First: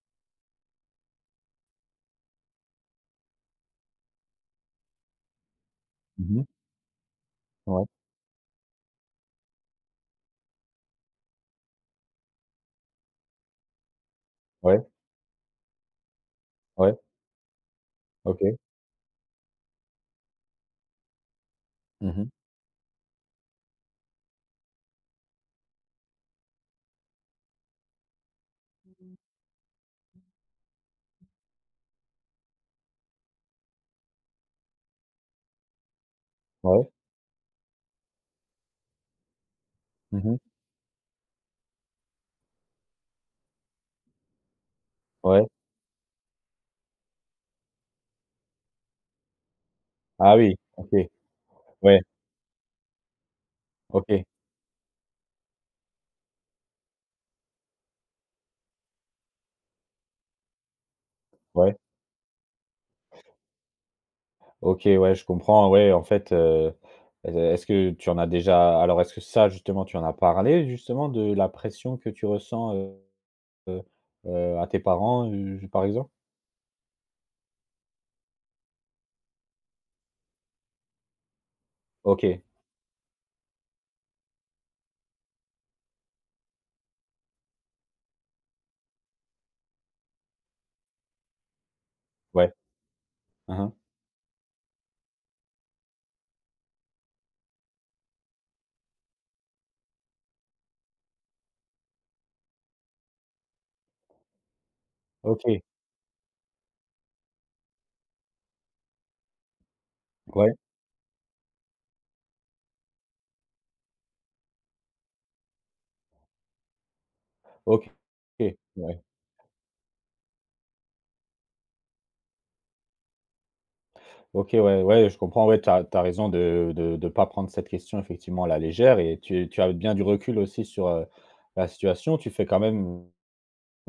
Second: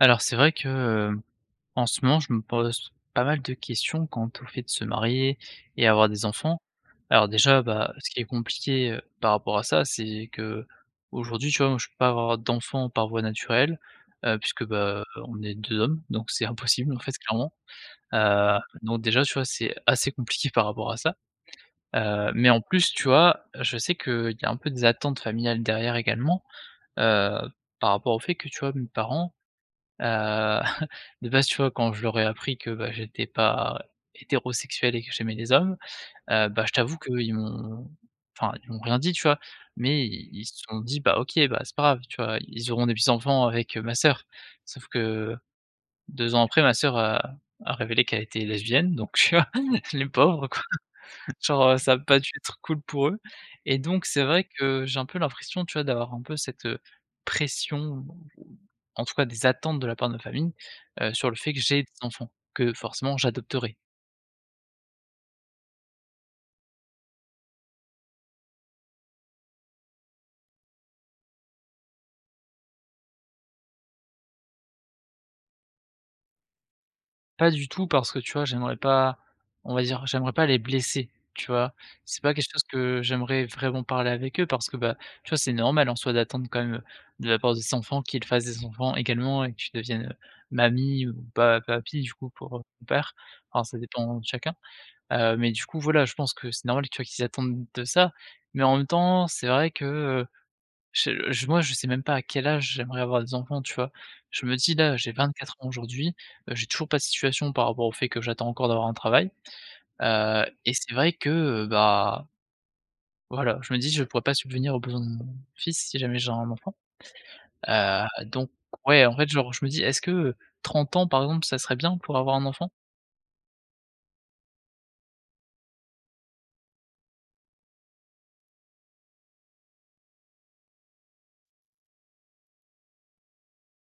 Alors c'est vrai que, hem, en ce moment, je me pose pas mal de questions quant au fait de se marier et avoir des Mmh mh. enfants. Alors déjà, Ouais, bah, ce qui est compliqué, par rapport à ça, c'est que aujourd'hui tu vois, moi, je peux pas avoir d'enfants par voie naturelle, puisque, ouais, bah, on est 2 hommes, donc c'est impossible, ouais, en fait, clairement. OK. Donc déjà, tu vois, c'est assez compliqué par rapport à ça. Mmh mh. Mais en plus, tu vois, je sais qu'il y a un peu des attentes familiales derrière également, heu, par rapport au fait que, tu vois, mes parents. Heu, de base, tu vois, quand je leur ai appris que, bah, j'étais pas hétérosexuel et que j'aimais les hommes, bah, je Ouais. t'avoue qu'ils m'ont, enfin, ils m'ont rien dit, tu vois? Mais i Mmh mh. ils se sont dit: «Bah, OK, bah, c'est pas grave», tu vois? Ils auront des petits-enfants avec, ma sœur. Sauf que Ouais. 2 ans après, ma sœur a révélé qu'elle était lesbienne, donc tu vois, les Ah pauvres. oui, OK. Genre, ça Ouais, va pas dû être cool pour eux, et donc c'est OK. vrai que j'ai un peu l'impression, tu vois, d'avoir un peu cette, pression, ou en tout cas des attentes de la part de ma famille, sur le fait que Ouais. j'ai des enfants, que forcément j'adopterai. OK, ouais, je comprends, ouais, en fait, est-ce que tu en as déjà alors est-ce que ça justement, tu en as parlé justement de la pression que tu ressens, heu, à tes parents, par exemple? Pas du tout parce que, tu vois, j'aimerais pas, on va dire, j'aimerais pas les blesser, tu vois? C'est pas OK, quelque chose que j'aimerais vraiment parler avec eux parce que, bah, tu vois, c'est normal en soi d'attendre quand même, de la part de ses enfants qu'ils fassent des enfants également et que tu deviennes, mamie ou pa papi du coup ouais. pour, mon père. Hein, Alors hein. ça dépend de chacun. Mais du coup, voilà, je pense que c'est normal, tu vois, qu'ils attendent de ça. Mais en même temps, c'est vrai que, je moi, je sais même pas à quel âge j'aimerais avoir des enfants, tu vois? Je me dis là, j'ai 24 OK, ans aujourd'hui, j'ai toujours pas de situation par rapport au fait que j'attends encore d'avoir un travail, ouais, et c'est vrai que, heu, bah, voilà, je me dis: «Je pourrais pas subvenir aux besoins de mon fils si jamais j'ai un enfant». OK, Donc ouais. ouais, en fait, genre, je me dis: «Est-ce que, 30 ans, par exemple, ça serait bien pour avoir un enfant?» OK, ouais, ouais, je comprends, ouais, tu as raison de pas prendre cette question effectivement à la légère et tu as bien du recul aussi sur, la situation. Tu fais quand même,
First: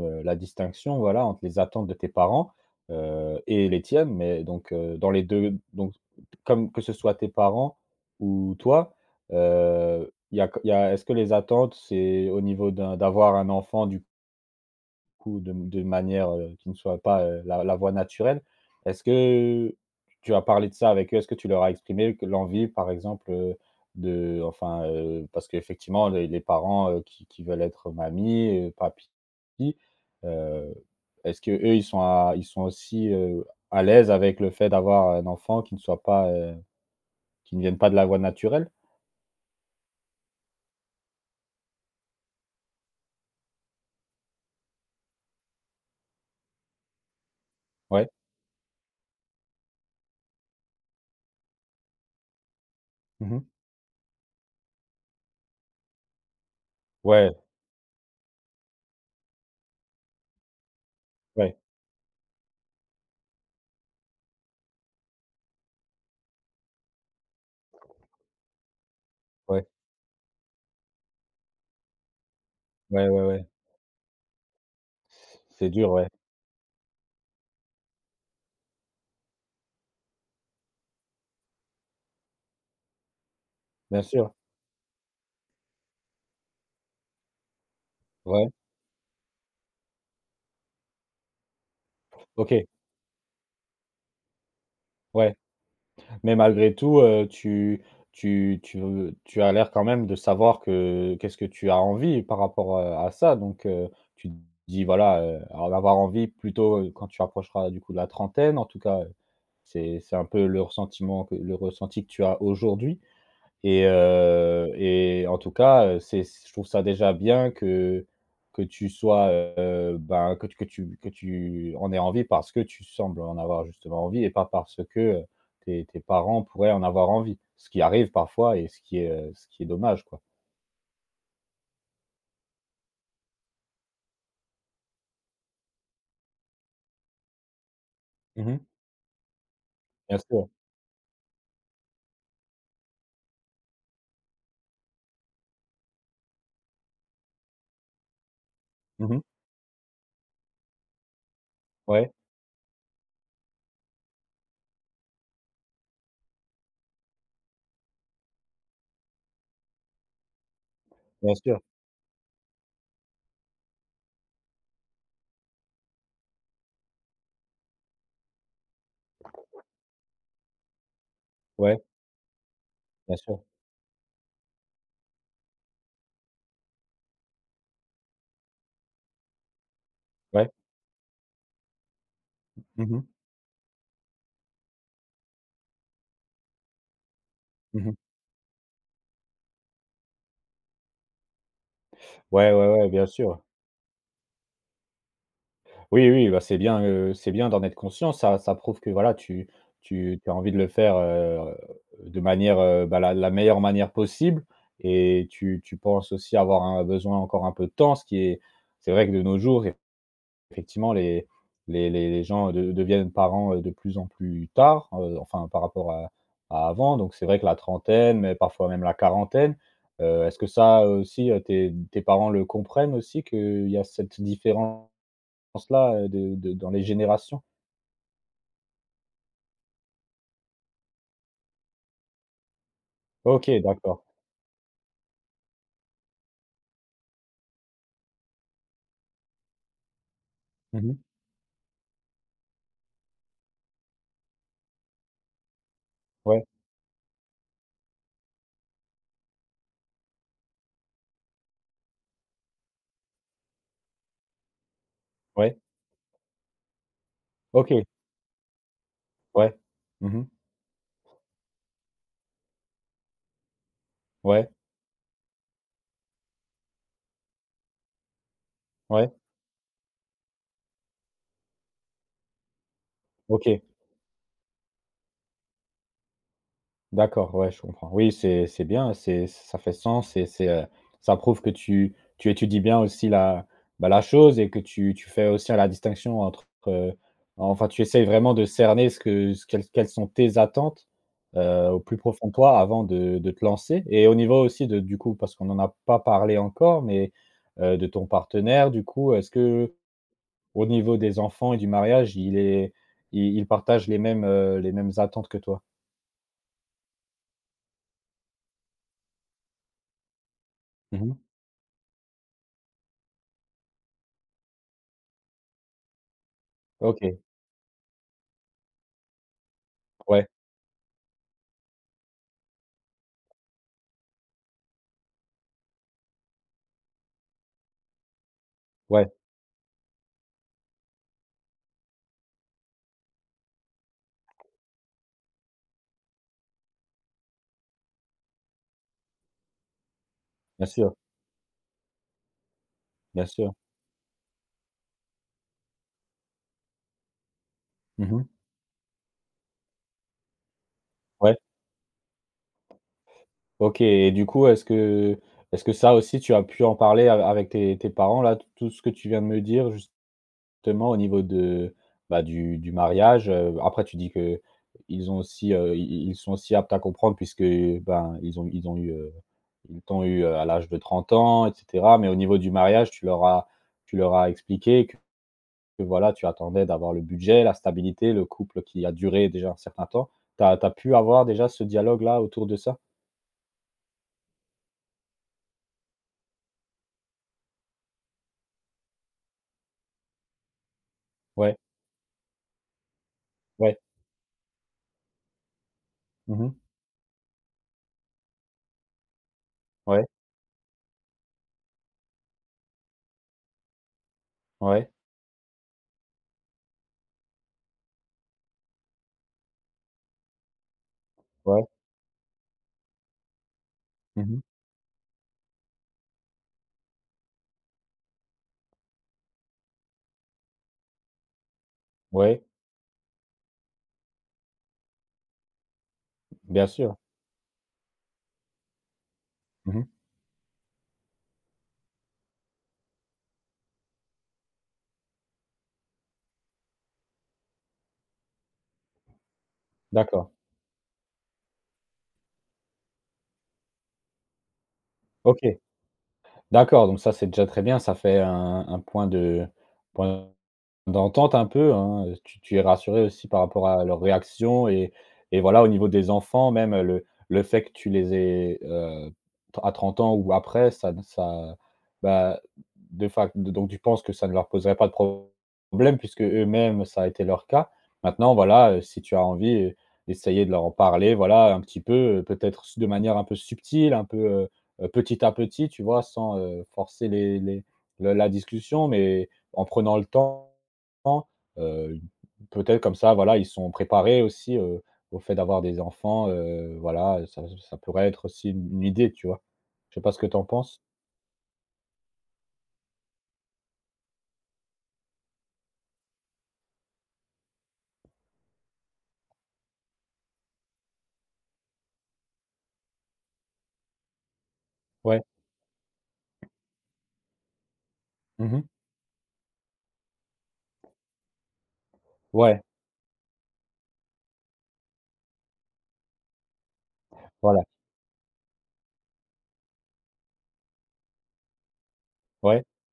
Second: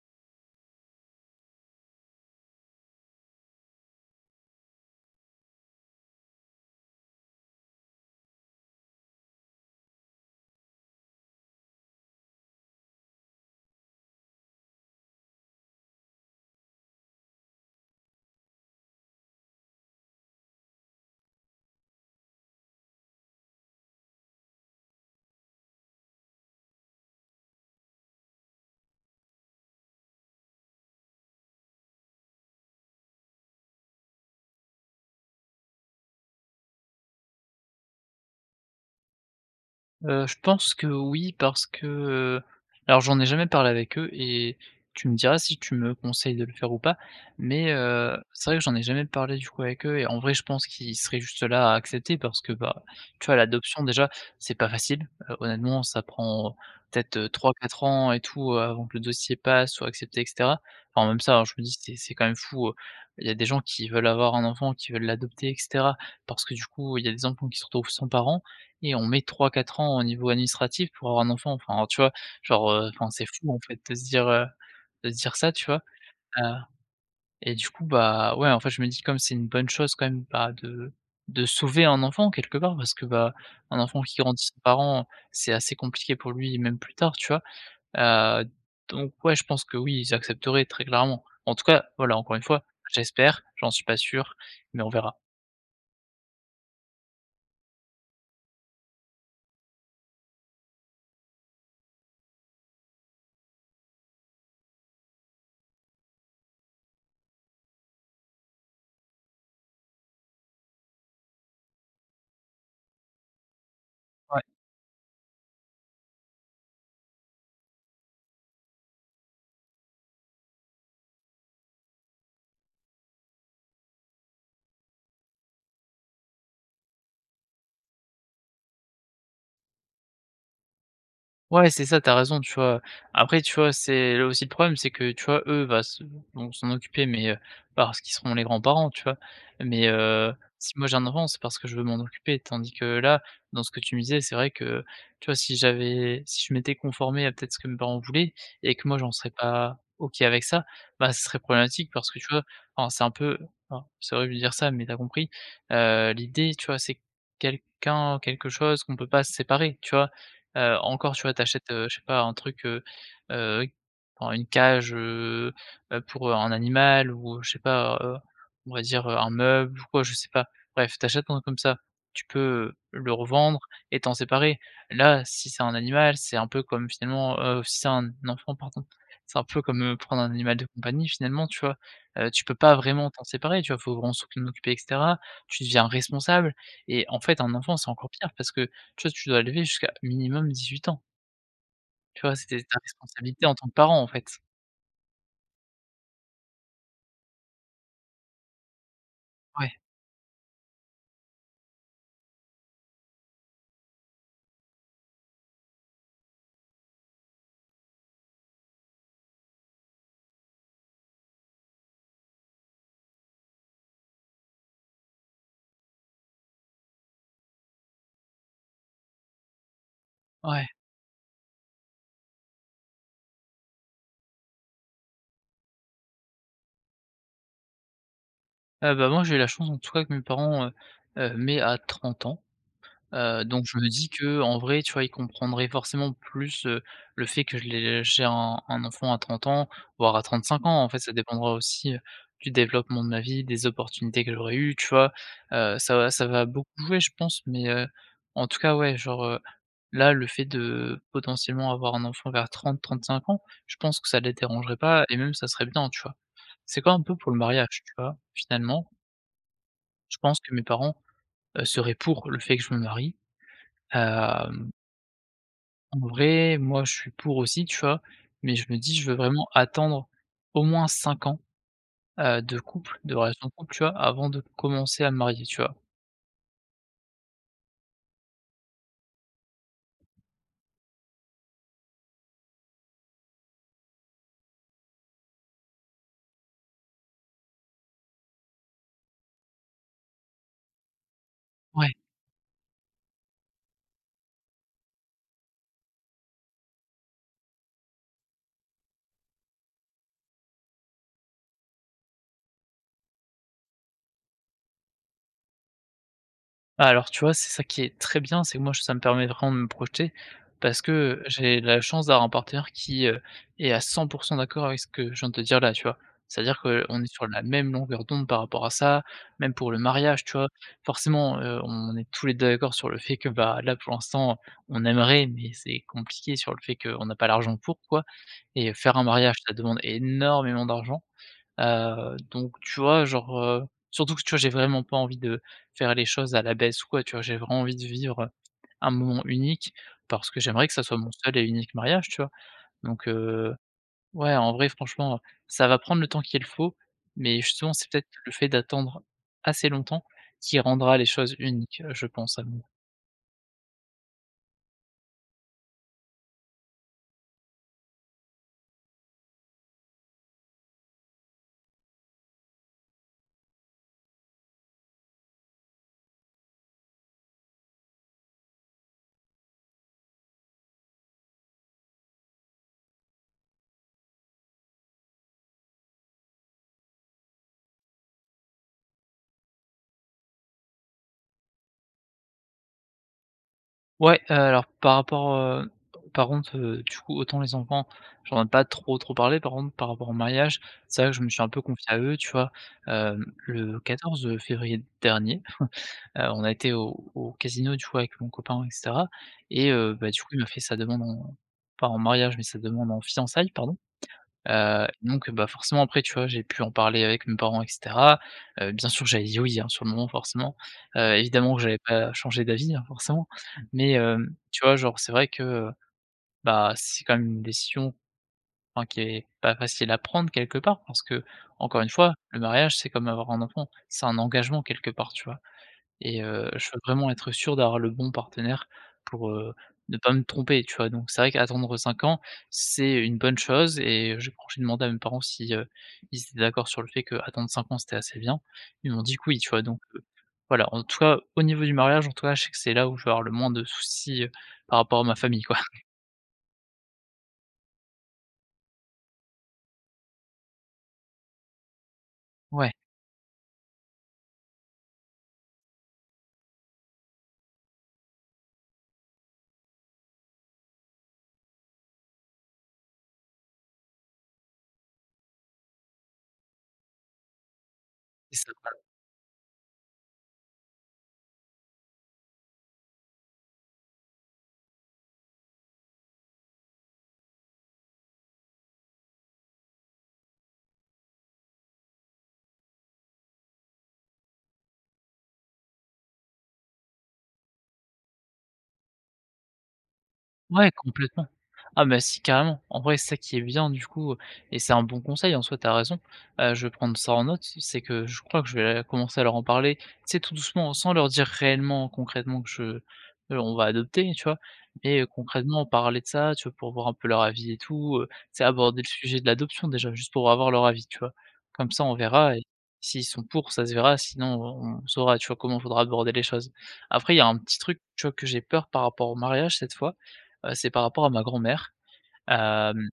la distinction, voilà, entre les attentes de tes parents, et les tiennes, mais donc, dans les 2 donc comme que ce soit tes parents ou toi, il y a est-ce que les attentes, c'est au niveau d'avoir un enfant du coup, de manière, qui ne soit pas, la voie naturelle. Est-ce que tu as parlé de ça avec eux? Est-ce que tu leur as exprimé que l'envie, par exemple, de enfin, parce qu'effectivement les parents, qui veulent être mamie, papy, heu, est-ce que eux ils sont aussi, à l'aise avec le fait d'avoir un enfant qui ne soit pas, qui ne vienne pas de la voie naturelle? Je pense que oui, parce que, alors j'en ai jamais parlé avec eux, et tu me diras si tu me conseilles de le faire ou pas, mais, Ouais. C'est vrai que j'en ai jamais parlé du coup avec eux, et en vrai je pense qu'ils seraient juste là à accepter parce que, bah, tu vois, Mmh. l'adoption déjà c'est pas facile, honnêtement ça prend peut-être Ouais, 3 ou 4 ans et tout, avant que le dossier passe, soit accepté et cetera. Enfin même ça, hein, je ouais, me dis c'est quand même fou, il y a des gens qui veulent avoir un enfant, qui veulent l'adopter et cetera, parce que du coup il y a des enfants qui se retrouvent sans parents, et on met trois ouais, quatre ans au niveau administratif pour avoir un enfant, enfin, tu vois? Genre, enfin, ouais, ouais, c'est ouais. fou, en fait, de se dire ça, tu C'est vois? dur, ouais. Heu et du coup, bah, ouais, en fait, je me dis comme c'est une bonne chose quand même, bah, de sauver un enfant quelque part parce que, bah, un enfant Bien qui sûr. grandit sans parents, c'est assez compliqué pour lui même plus tard, tu vois? Heu, Ouais. donc ouais, je pense que oui, ils accepteraient très clairement. En tout cas, voilà, encore une fois, OK. j'espère, j'en suis pas sûr, mais on verra. Ouais. Mais malgré tout, tu as l'air quand même de savoir que qu'est-ce que tu as envie par rapport, à ça donc tu te dis voilà, en avoir envie plutôt, quand tu approcheras du coup de la trentaine, en tout cas, c'est un peu le ressenti que tu as aujourd'hui. Et Ouais. heu et en tout cas, c'est je trouve ça déjà bien que tu sois, ben, que tu en aies envie parce que tu sembles en avoir justement envie et pas parce que, tes parents pourraient en avoir envie. Ce qui arrive parfois et ce qui est dommage, quoi. Ouais, c'est ça, t'as raison, tu vois? Après, tu vois, c'est là aussi le problème, c'est que, tu vois, eux, va se vont s'en occuper, mais parce qu'ils seront les Mmh. grands-parents, tu vois? Mais Bien sûr. si moi j'ai un enfant, c'est parce que je veux m'en occuper. Tandis que là, dans ce que tu me disais, c'est vrai que, tu vois, si j'avais si je m'étais conformé à peut-être ce que mes parents voulaient et que moi j'en Mmh. serais pas OK avec ça, bah, ce serait problématique parce Ouais, que, tu vois, alors c'est un peu, enfin, c'est horrible de dire ça, mais t'as compris. L'idée, tu vois, c'est quelqu'un, quelque chose qu'on peut pas se séparer, tu vois? Encore, tu vois, bien tu sûr. achètes, je sais pas, un truc, heu, enfin une cage, pour, un animal ou je sais pas, on va dire, un meuble ou quoi, je sais pas. Bref, tu achètes un truc comme ça, Ouais, tu peux, le bien sûr. revendre et t'en séparer. Là, si c'est un animal, c'est un peu comme finalement, si c'est un enfant, pardon, c'est un peu comme, prendre un Ouais. animal de compagnie finalement, tu vois? Tu peux pas Mmh mh. vraiment t'en séparer, tu vois? Faut vraiment s'en occuper et cetera. Tu deviens responsable, et en fait, un enfant, c'est Mmh. encore pire parce que tu vois, tu dois l'élever jusqu'à minimum 18 ans. Tu vois, Ouais, c'était ouais, ta ouais, bien sûr. responsabilité en tant que parent, en fait. Oui, oui, bah, c'est bien d'en être conscient. Ça ça prouve que voilà, tu Ouais, tu tu as envie de le faire, de manière, bah, la meilleure manière possible et tu penses aussi avoir un besoin encore un peu de temps, ce qui est c'est vrai que de nos jours, effectivement, les gens de deviennent parents, de plus en plus tard, enfin par rapport à avant. Donc c'est vrai que la trentaine, mais parfois même la quarantaine, est-ce que ouais. ça aussi, tes parents le comprennent aussi qu'il y a cette différence? Sens-là, de dans les générations? Ah bah, moi, j'ai eu la chance en tout cas que mes parents, m'aient à 30 ans. OK, Donc je me d'accord. dis que en vrai, tu vois, il comprendrait forcément plus, le fait que je l'ai j'ai un enfant à 30 ans, voire à 35 Mmh ans. En mh. fait, ça dépendra aussi, du développement de ma vie, des opportunités que j'aurais eues, tu vois? Ça va ça Ouais, va beaucoup jouer, je pense, mais en tout cas, ouais, genre, là, le fait de potentiellement avoir un enfant vers 30-35 ans, je pense que ça les dérangerait pas et même ça ouais. serait bien, tu vois? C'est comme un peu pour le mariage, OK, tu vois? Finalement, ouais. Mmh je mh. pense que mes parents, seraient pour le fait que je me marie, Ouais, hem en vrai, moi, je suis pour aussi, tu vois? Mais je me dis: «Je ouais. veux vraiment attendre au moins 5 ans, de couple, de relation de OK. couple», tu vois? Avant de commencer à me marier, tu vois? D'accord, ouais, je comprends. Oui, c'est bien, c'est ça fait sens et c'est, ça prouve que tu étudies bien aussi la, bah, la chose et que tu fais aussi la distinction entre, enfin, tu essayes vraiment de cerner ce que ce quelles sont tes attentes, au Ouais. plus profond de toi avant de te lancer et au niveau aussi de du coup, parce qu'on n'en a pas parlé encore, mais, de ton partenaire, du coup, est-ce que au niveau des enfants et du mariage, il est il partage les mêmes attentes que toi? Ah, alors, tu vois, c'est ça qui est très bien, c'est que moi, ça me permet vraiment de me projeter parce Mmh. que j'ai la chance d'avoir un partenaire qui, est à 100 d'accord avec ce que je viens de te dire là, tu vois? C'est-à-dire qu'on est OK, sur la même longueur d'onde par rapport à ça, même pour le mariage, ouais. tu vois? Forcément, on est tous les 2 d'accord sur le fait que, bah, là, pour l'instant, on aimerait, mais c'est compliqué sur le fait qu'on n'a pas l'argent pour, quoi, et faire un Ouais, mariage, ça demande énormément d'argent. Donc tu vois, genre, surtout que tu vois, j'ai vraiment pas envie de faire les choses à la baisse ou quoi, tu vois? J'ai vraiment envie de vivre un moment unique parce que bien j'aimerais que ça sûr, soit mon seul et unique mariage, tu vois? Donc bien sûr. Ouais, en vrai, franchement, ça va prendre le temps qu'il faut, mais justement, c'est peut-être Mmh. le fait d'attendre assez longtemps qui rendra les choses Ouais, uniques, je pense à mon. OK et du coup, est-ce que ça aussi tu as pu en parler a avec tes parents là, t tout ce que tu viens de me dire justement au niveau de, bah, du mariage, après tu dis que ils ont aussi, i i ils sont aussi aptes à comprendre puisque, ben, ils ont eu, ils t'ont eu, à l'âge de 30 ans etc., mais au niveau du mariage, tu leur as expliqué que voilà, tu attendais d'avoir le budget, la stabilité, le couple qui a duré déjà un certain temps. Tu as pu avoir déjà ce dialogue-là autour de ça? Ouais, alors par rapport, par contre, du coup, autant les enfants, j'en ai pas trop, trop parlé. Par contre, par rapport au mariage, c'est vrai que je me suis un Ouais, peu confié à eux, tu vois? Ouais. Le 14 février dernier, on a Mmh. été au au casino, du coup, avec mon copain et cetera, et Ouais, bah, du coup, il m'a fait sa demande en pas en mariage, mais sa demande en fiançailles, pardon. Ouais, Donc bah, forcément après, tu vois, j'ai pu en parler avec mes parents et cetera. Bien sûr, j'avais dit «oui», hein, sur le moment forcément. Évidemment que ouais. j'avais pas changé d'avis, hein, forcément. Mais Mmh. tu vois, genre, c'est vrai que, bah, c'est quand même une décision, enfin, qui est pas facile à prendre quelque part parce que encore une fois, le Ouais, mariage, c'est comme avoir un enfant, c'est un engagement quelque part, tu vois? Et je bien veux sûr. vraiment être sûr d'avoir le bon partenaire pour, Mmh. ne pas me tromper, tu vois? Donc c'est vrai qu'attendre 5 ans, c'est une bonne chose, et je quand j'ai demandé à mes parents si, ils étaient d'accord sur le fait qu'attendre 5 ans, c'était assez bien, ils m'ont dit que oui, tu vois? Donc, D'accord. voilà, en tout cas, au niveau du mariage, en tout cas, je sais que c'est là où je vais avoir le moins de soucis, par rapport à ma famille, quoi. OK. D'accord, donc ça, c'est déjà très bien. Ça fait un point d'entente un peu, hein, tu es Ouais, rassuré aussi par rapport à leur réaction et voilà, au niveau des enfants, même le fait que tu les aies, à 30 ans ou après, ça ça bah, de fac donc tu penses que ça ne leur poserait pas de problème puisque eux mêmes ça a été leur cas. Maintenant c'est ça. voilà, si tu as envie, d'essayer de leur en parler, voilà, un petit peu, peut-être de manière un peu subtile, un peu, petit à petit, tu vois? Sans, forcer les le la discussion, mais en prenant le temps. Heu, Peut-être comme ça, voilà, ils sont préparés aussi, au fait d'avoir des enfants, voilà, ça pourrait être aussi une idée, tu vois? Je sais pas ce que tu en Ouais, penses? complètement. Ah bah si, carrément. En vrai, c'est ça qui est bien du coup, et c'est un bon conseil en soi, t'as raison. Je vais prendre ça en note, c'est que je crois que je vais commencer à leur en parler, tu sais, tout doucement, sans leur dire réellement, concrètement que je on va adopter, tu vois? Mais, Ouais. concrètement, parler de ça, tu vois, pour voir un peu leur avis et tout, tu, Mmh. aborder le sujet de l'adoption déjà, juste pour avoir leur avis, tu vois? Comme ça, on verra, et Ouais, s'ils sont pour, ça se verra, sinon on saura, tu vois, comment faudra aborder les choses. Après, il y a un petit voilà. truc, tu vois, que j'ai peur par rapport au mariage cette fois, c'est par rapport à ma grand-mère. Ouais. Hem,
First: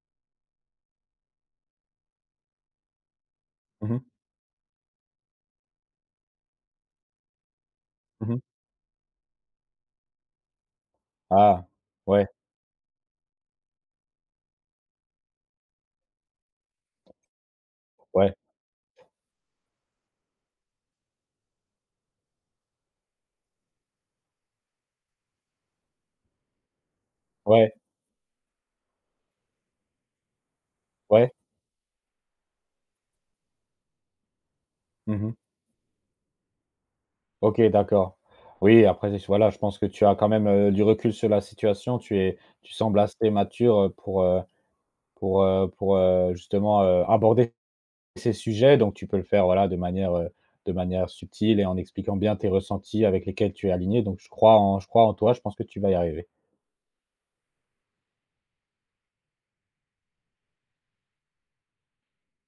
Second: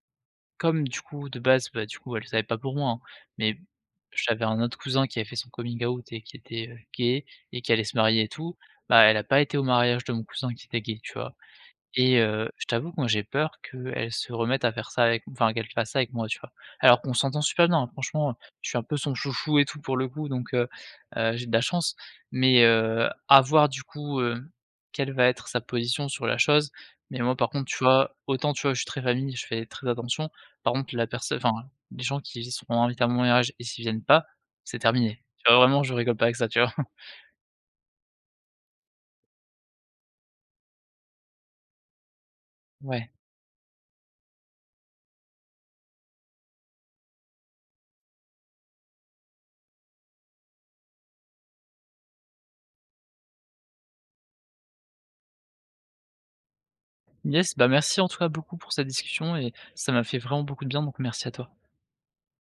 comme du coup de base, bah, du coup elle savait pas pour moi, hein, mais Mmh mh. j'avais un autre cousin qui avait fait son coming out et qui était, gay et qui allait se marier et Mmh. tout, bah, elle a pas été au mariage de mon cousin qui était gay, tu vois? Ah! Et Ouais, je t'avoue que moi j'ai peur qu'elle se remette à faire ça avec, enfin qu'elle fasse ça avec moi, tu vois? Alors qu'on s'entend super bien, hein, ouais, franchement, je suis un peu son chouchou et tout pour le coup donc j'ai de la chance. Mais à voir du coup, quelle va être sa position sur la chose. Mais moi par contre, ouais, tu vois, autant tu vois, je suis très famille, je fais très attention. Par contre la ouais. personne, enfin les gens qui seront invités à mon mariage et s'ils viennent pas, c'est terminé. Mmh. Tu vois, vraiment je rigole pas avec ça, tu vois? OK, d'accord. Oui, après voilà, je pense que tu as quand même, du recul sur la situation. Tu sembles Ouais. assez mature, pour, justement, aborder ces sujets, donc tu peux le faire, voilà, de manière subtile et en expliquant bien tes ressentis avec lesquels tu es aligné. Donc je crois en toi, je pense que tu vas y arriver. Yes, bah merci en tout cas beaucoup pour cette discussion et ça m'a fait vraiment beaucoup de bien donc merci à toi.